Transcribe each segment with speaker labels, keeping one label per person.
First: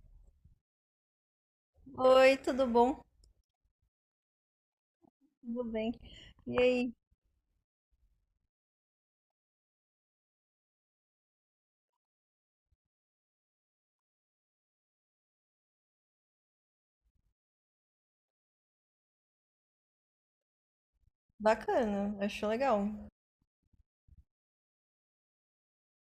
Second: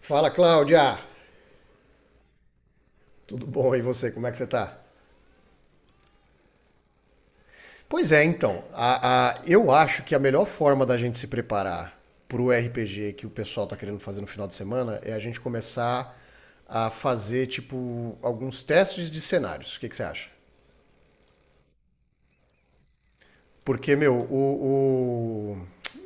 Speaker 1: Fala, Cláudia!
Speaker 2: Oi, tudo bom?
Speaker 1: Tudo bom? E você, como é que você tá?
Speaker 2: Tudo bem. E aí?
Speaker 1: Pois é, então, eu acho que a melhor forma da gente se preparar pro RPG que o pessoal tá querendo fazer no final de semana é a gente começar a fazer, tipo, alguns testes de cenários. O que, que você acha?
Speaker 2: Bacana, achou legal.
Speaker 1: Porque, meu, o,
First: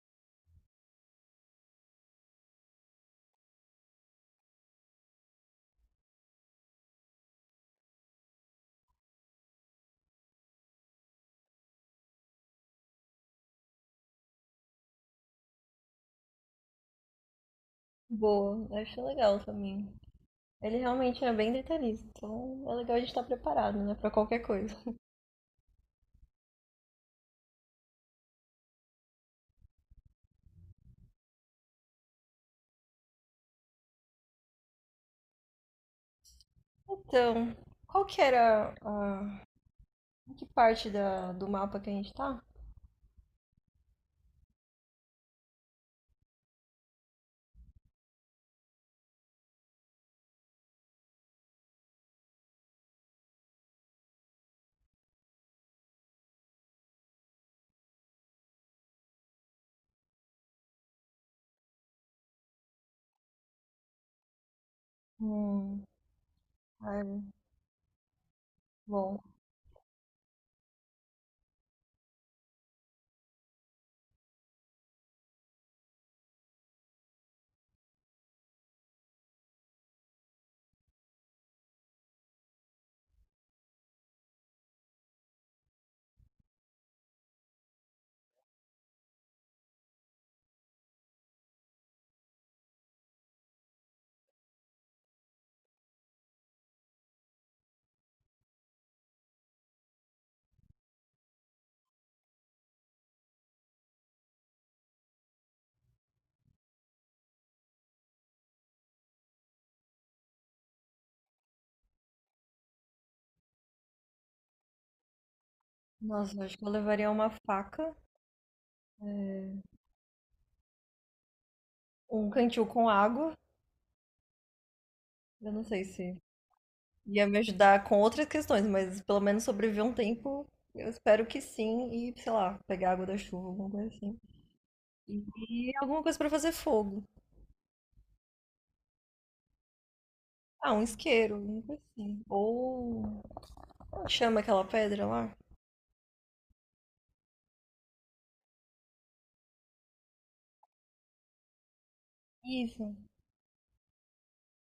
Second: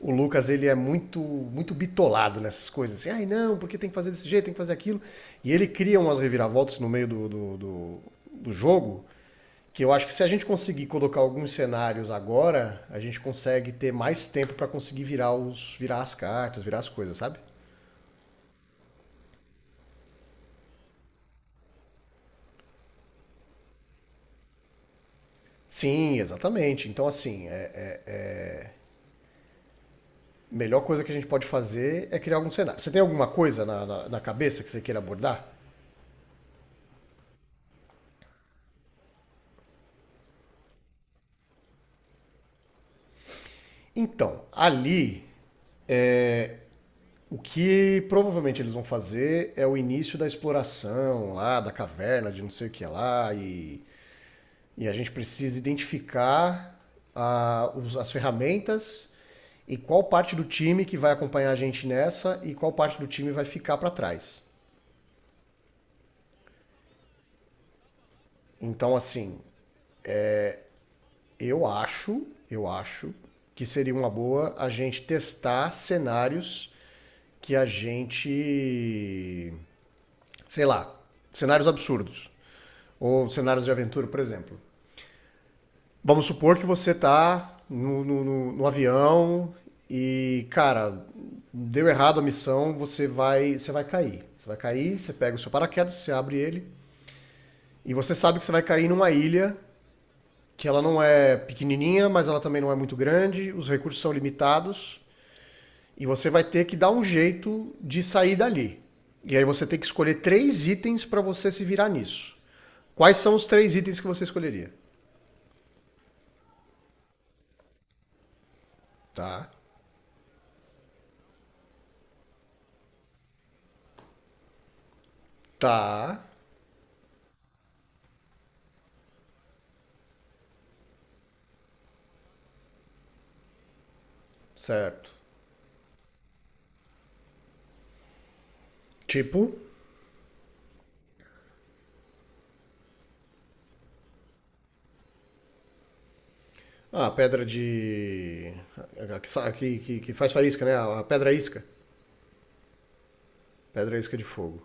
Speaker 1: o, o Lucas, ele é muito muito bitolado nessas coisas. Assim, ai não, porque tem que fazer desse jeito, tem que fazer aquilo. E ele cria umas reviravoltas no meio do jogo. Que eu acho que se a gente conseguir colocar alguns cenários agora, a gente consegue ter mais tempo para conseguir virar, os, virar as cartas, virar as coisas, sabe?
Speaker 2: Boa, achou legal também. Ele realmente é bem detalhista, então é legal a gente estar preparado, né, pra qualquer coisa.
Speaker 1: Sim, exatamente. Então, assim, melhor coisa que a gente pode fazer é criar algum cenário. Você tem alguma coisa na cabeça que você queira abordar?
Speaker 2: Então, qual que era a... em que parte da... do mapa que a gente tá?
Speaker 1: Então, ali, o que provavelmente eles vão fazer é o início da exploração lá, da caverna, de não sei o que lá, e a gente precisa identificar a as ferramentas. E qual parte do time que vai acompanhar a gente nessa e qual parte do time vai ficar para trás?
Speaker 2: Hum, ai,
Speaker 1: Então,
Speaker 2: bom,
Speaker 1: assim, eu acho que seria uma boa a gente testar cenários que a gente, sei lá, cenários absurdos ou cenários de aventura, por exemplo. Vamos supor que você tá no avião e, cara, deu errado a missão, você vai cair. Você vai cair, você pega o seu paraquedas, você abre ele. E você sabe que você vai cair numa ilha que ela não é pequenininha, mas ela também não é muito grande, os recursos são limitados e você vai ter que dar um jeito de sair dali. E aí você tem que escolher 3 itens para você se virar nisso. Quais são os 3 itens que você escolheria?
Speaker 2: nossa, eu acho que eu levaria uma faca,
Speaker 1: Tá.
Speaker 2: um cantil com água. Eu não sei
Speaker 1: Tá.
Speaker 2: se ia me ajudar com outras questões, mas pelo menos sobreviver um tempo, eu espero que sim. E, sei lá, pegar água da chuva, alguma coisa assim.
Speaker 1: Certo.
Speaker 2: E alguma coisa pra fazer fogo.
Speaker 1: Tipo,
Speaker 2: Ah, um isqueiro, alguma coisa assim. Ou como chama aquela pedra lá.
Speaker 1: a pedra de. Que faz faísca, né? A pedra isca.
Speaker 2: Isso.
Speaker 1: Pedra isca de fogo.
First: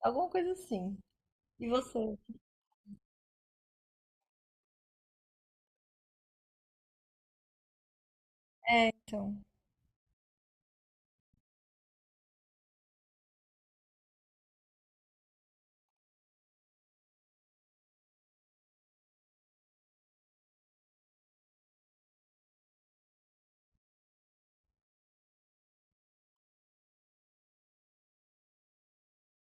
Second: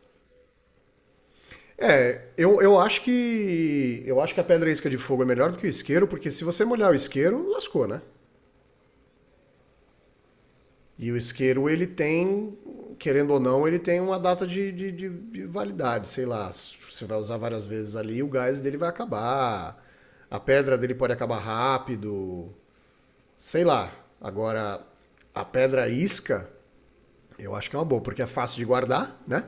Speaker 2: Alguma coisa assim. E você,
Speaker 1: É, eu acho que. Eu acho que a pedra e a isca de fogo é melhor do que o isqueiro, porque se você molhar o isqueiro, lascou, né?
Speaker 2: então?
Speaker 1: E o isqueiro, ele tem, querendo ou não, ele tem uma data de validade, sei lá. Você vai usar várias vezes ali, o gás dele vai acabar. A pedra dele pode acabar rápido, sei lá. Agora, a pedra isca, eu acho que é uma boa, porque é fácil de guardar, né?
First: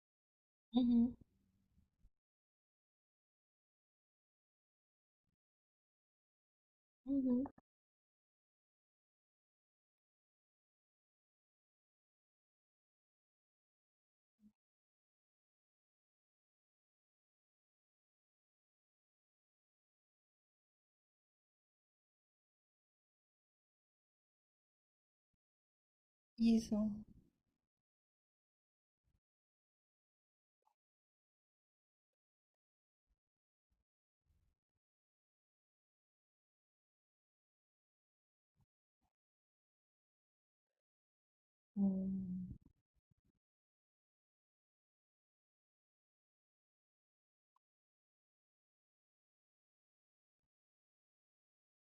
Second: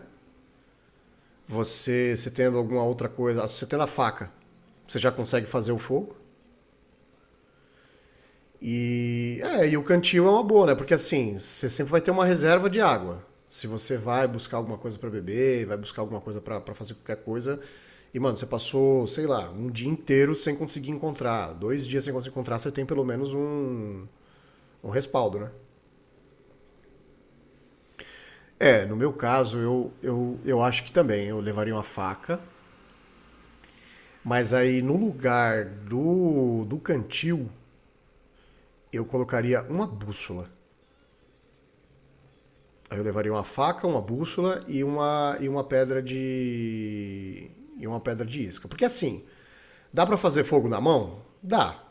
Speaker 2: Uhum,
Speaker 1: Você, se tendo alguma outra coisa, você tendo a faca, você já consegue fazer o fogo.
Speaker 2: uhum.
Speaker 1: E, é, e o cantil é uma boa, né? Porque assim, você sempre vai ter uma reserva de água. Se você vai buscar alguma coisa para beber, vai buscar alguma coisa para fazer qualquer coisa, e, mano, você passou, sei lá, um dia inteiro sem conseguir encontrar, 2 dias sem conseguir encontrar, você tem pelo menos um respaldo, né?
Speaker 2: Isso.
Speaker 1: É, no meu caso, eu acho que também eu levaria uma faca, mas aí no lugar do cantil, eu colocaria uma bússola.
Speaker 2: Hum.
Speaker 1: Aí eu levaria uma faca, uma bússola e uma pedra de. E uma pedra de isca. Porque assim, dá para fazer fogo na mão? Dá.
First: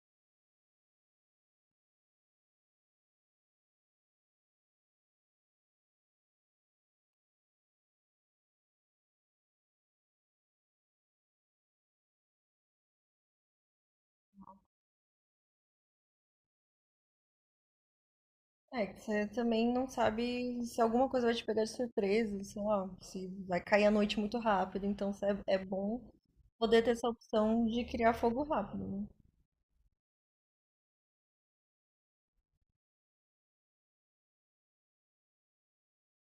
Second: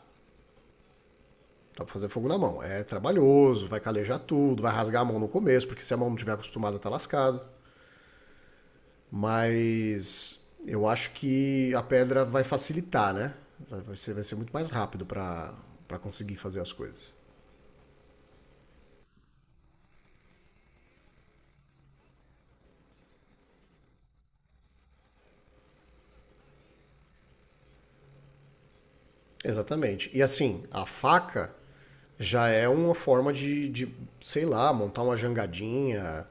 Speaker 1: Dá para fazer fogo na mão. É trabalhoso, vai calejar tudo, vai rasgar a mão no começo, porque se a mão não estiver acostumada, tá lascado. Mas eu acho que a pedra vai facilitar, né? Vai ser muito mais rápido para conseguir fazer as coisas.
Speaker 2: É, que você também não sabe se alguma coisa vai te pegar de surpresa, sei lá, se vai cair a noite muito rápido, então é bom poder ter essa opção de criar fogo rápido, né?
Speaker 1: Exatamente. E assim, a faca já é uma forma de, sei lá, montar uma jangadinha,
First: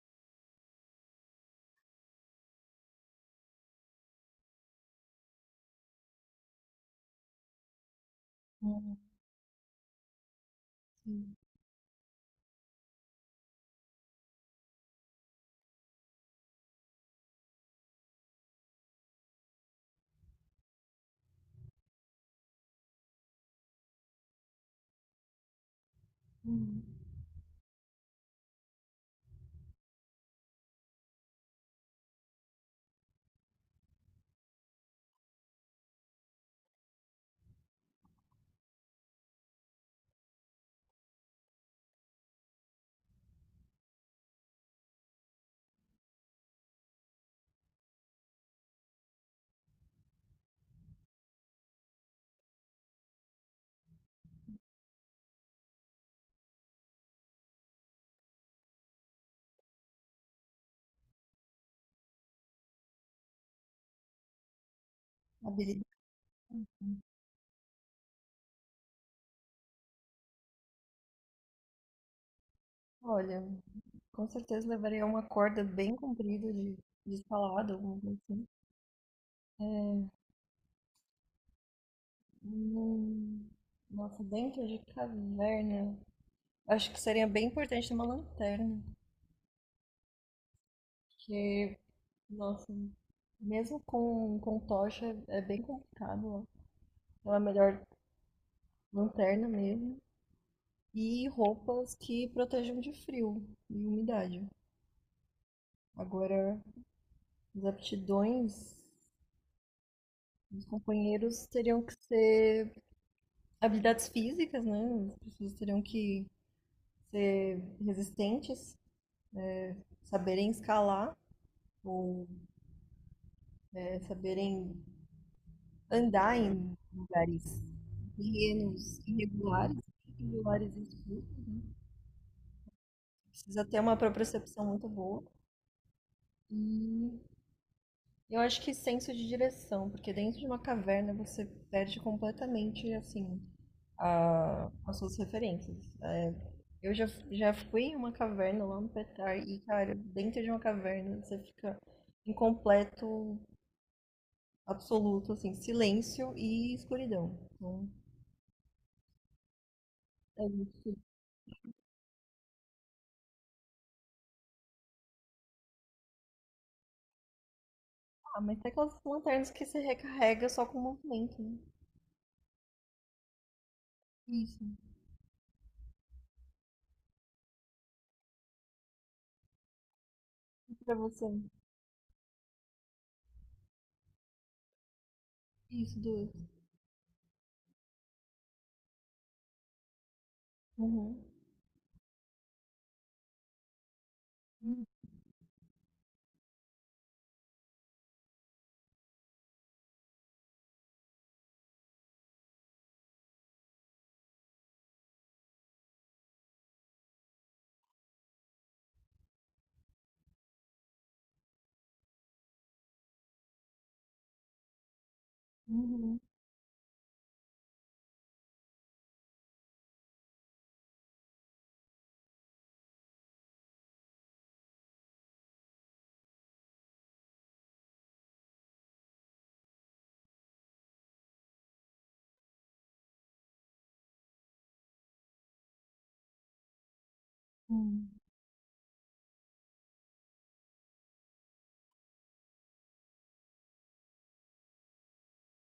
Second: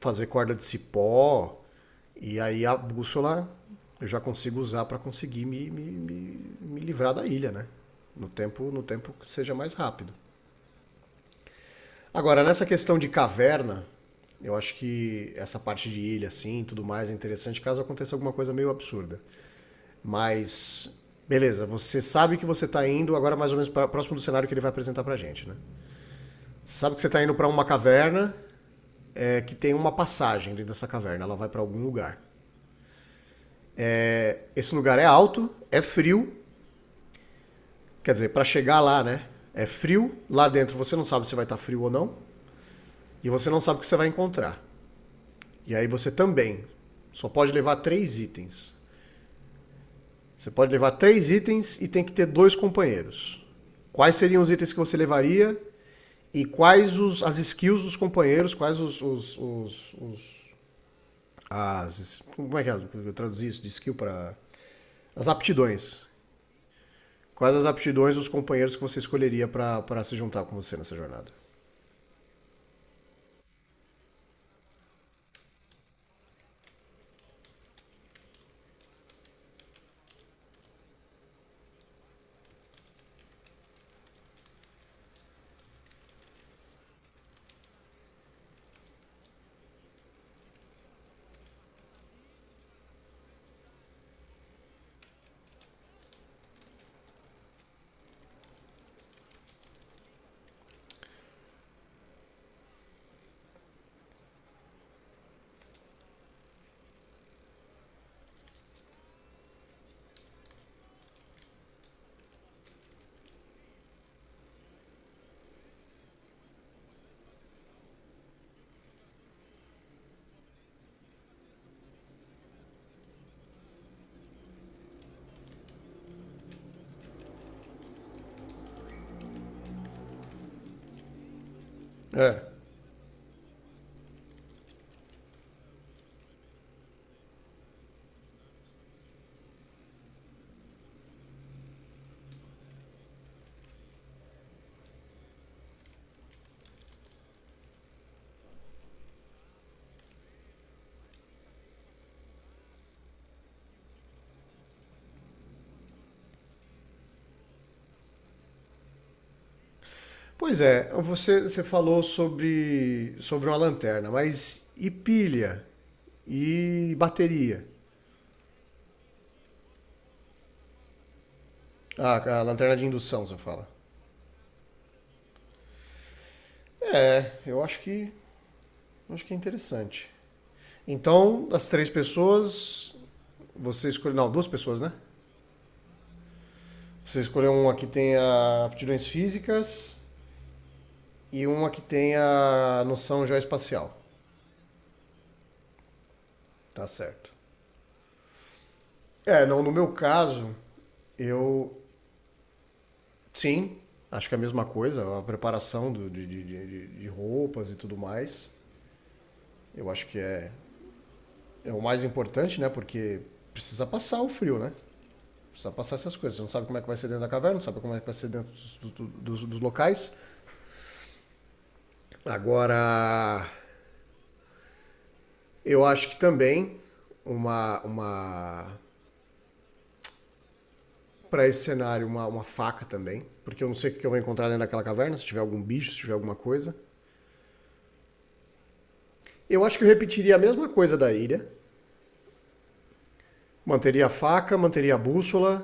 Speaker 1: fazer corda de cipó, e aí a bússola eu já consigo usar para conseguir me livrar da ilha, né? No
Speaker 2: Hum,
Speaker 1: tempo que seja mais rápido.
Speaker 2: sim.
Speaker 1: Agora, nessa questão de caverna, eu acho que essa parte de ilha, assim, tudo mais, é interessante caso aconteça alguma coisa meio absurda. Mas, beleza, você sabe que você está indo agora mais ou menos pra, próximo do cenário que ele vai apresentar pra gente, né? Você
Speaker 2: Hum.
Speaker 1: sabe que você está indo para uma caverna é, que tem uma passagem dentro dessa caverna, ela vai para algum lugar. Esse lugar é alto, é frio, quer dizer, para chegar lá, né? É frio, lá dentro você não sabe se vai estar tá frio ou não, e você não sabe o que você vai encontrar. E aí você também só pode levar 3 itens. Você pode levar três itens e tem que ter 2 companheiros. Quais seriam os itens que você levaria? E quais os, as skills dos companheiros, quais as, como é que é, eu traduzi isso de skill para as
Speaker 2: Habilidade,
Speaker 1: aptidões? Quais as aptidões dos companheiros que você escolheria para se juntar com você nessa jornada?
Speaker 2: olha, com certeza levaria uma corda bem comprida de escalada, alguma coisa assim. Hum, nossa, dentro de caverna, acho que seria bem importante ter uma lanterna. Porque, nossa, mesmo com tocha é bem complicado, ó. Então é melhor lanterna mesmo. E roupas que protejam de frio e umidade. Agora, as aptidões dos companheiros teriam que ser habilidades físicas, né? As pessoas teriam que ser resistentes, saberem escalar ou saberem andar em lugares terrenos irregulares, irregulares e escuros.
Speaker 1: É.
Speaker 2: Precisa ter uma propriocepção muito boa. E eu acho que senso de direção, porque dentro de uma caverna você perde completamente, assim, as suas referências. É, eu já fui em uma caverna lá no Petar e, cara, dentro de uma caverna você fica em completo, absoluto, assim, silêncio e escuridão. Então, é
Speaker 1: Pois é,
Speaker 2: isso.
Speaker 1: você falou sobre uma lanterna, mas e pilha? E bateria?
Speaker 2: Ah, mas tem aquelas lanternas que você recarrega só com o movimento, né?
Speaker 1: Ah, a lanterna de indução, você fala.
Speaker 2: Isso.
Speaker 1: É, eu acho que é interessante.
Speaker 2: E pra você.
Speaker 1: Então, as 3 pessoas, você escolheu. Não, 2 pessoas, né?
Speaker 2: Isso, duas.
Speaker 1: Você escolheu uma que tenha aptidões físicas
Speaker 2: Uhum.
Speaker 1: e uma que tenha noção geoespacial. Tá certo. É, não, no meu caso, eu sim, acho que é a mesma coisa, a preparação de roupas e tudo mais. Eu acho que é, é o mais importante, né? Porque precisa passar o frio, né? Precisa passar essas
Speaker 2: Uhum,
Speaker 1: coisas. Você não sabe como é que vai ser dentro da caverna, não sabe como é que vai ser dentro dos locais. Agora, eu acho que também uma para esse cenário uma faca também, porque eu não sei o que eu vou encontrar dentro daquela caverna, se tiver algum bicho, se tiver alguma coisa.
Speaker 2: uhum,
Speaker 1: Eu acho que eu repetiria a mesma coisa da ilha. Manteria a faca, manteria a bússola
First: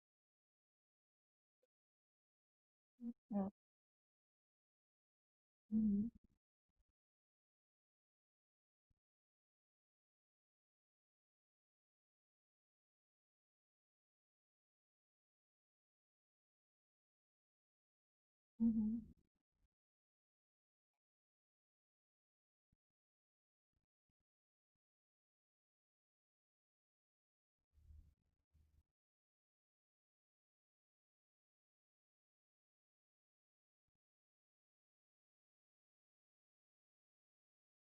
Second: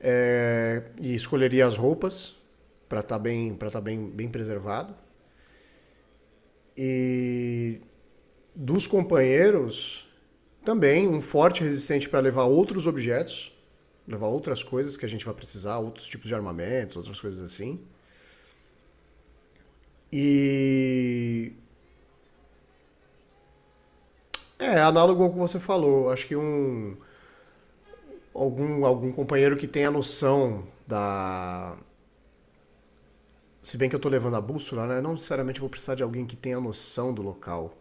Speaker 1: é, e escolheria as roupas para estar tá
Speaker 2: é,
Speaker 1: bem, bem preservado.
Speaker 2: uhum,
Speaker 1: E dos companheiros, também um forte resistente para levar outros objetos, levar outras coisas que a gente vai precisar, outros tipos de armamentos, outras coisas assim.
Speaker 2: uhum.
Speaker 1: E. É, análogo ao que você falou. Acho que um algum companheiro que tenha noção da. Se bem que eu tô levando a bússola, né? Não necessariamente vou precisar de alguém que tenha noção do local.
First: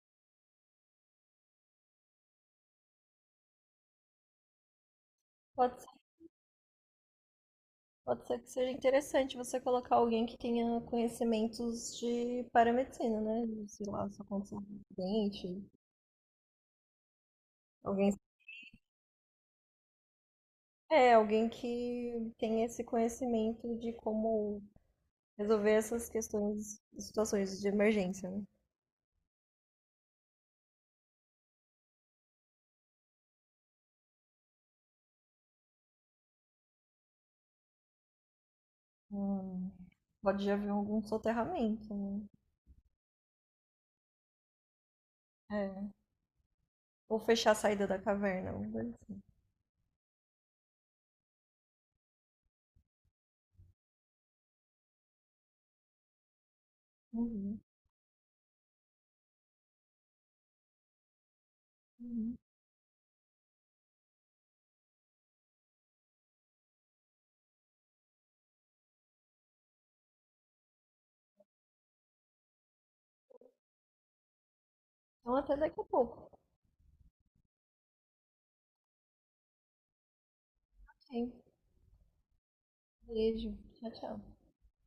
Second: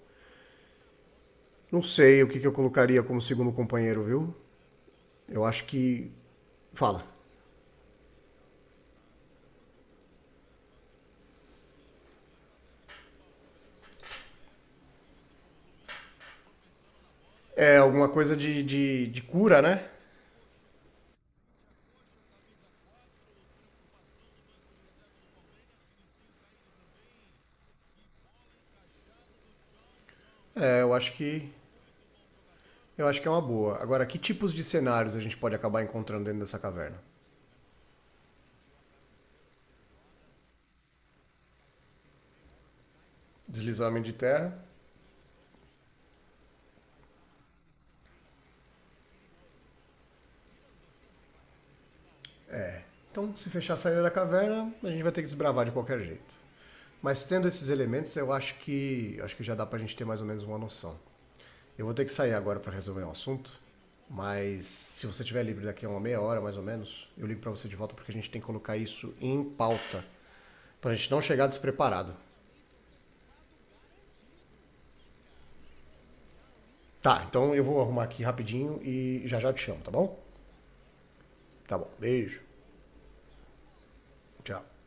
Speaker 1: Não sei o que, que eu colocaria como segundo companheiro, viu? Eu acho
Speaker 2: Pode ser,
Speaker 1: que. Fala.
Speaker 2: pode ser que seja interessante você colocar alguém que tenha conhecimentos de paramedicina, né? De, sei lá, só consulta do dente.
Speaker 1: É alguma
Speaker 2: Alguém,
Speaker 1: coisa de cura, né?
Speaker 2: é, alguém que tenha esse conhecimento de como resolver essas questões, situações de emergência, né?
Speaker 1: É, eu acho que. Eu acho que é uma boa. Agora, que tipos de cenários a gente pode acabar encontrando dentro dessa caverna?
Speaker 2: Hum, pode já haver algum soterramento, né?
Speaker 1: Deslizamento de terra.
Speaker 2: É. Ou fechar a saída da caverna, alguma coisa assim.
Speaker 1: Então, se fechar a saída da caverna, a gente vai ter que desbravar de qualquer jeito. Mas tendo
Speaker 2: Uhum,
Speaker 1: esses elementos, eu acho que já dá para a gente ter mais ou menos uma noção. Eu vou ter que sair
Speaker 2: uhum.
Speaker 1: agora para resolver um assunto, mas se você estiver livre daqui a uma meia hora, mais ou menos, eu ligo para você de volta porque a gente tem que colocar isso em pauta, para a gente não chegar despreparado.
Speaker 2: Então, até daqui a pouco.
Speaker 1: Tá, então eu vou arrumar aqui rapidinho e já já te chamo, tá bom?
Speaker 2: Ok?
Speaker 1: Tá bom. Beijo.
Speaker 2: Beijo. Tchau, tchau.
Speaker 1: Tchau.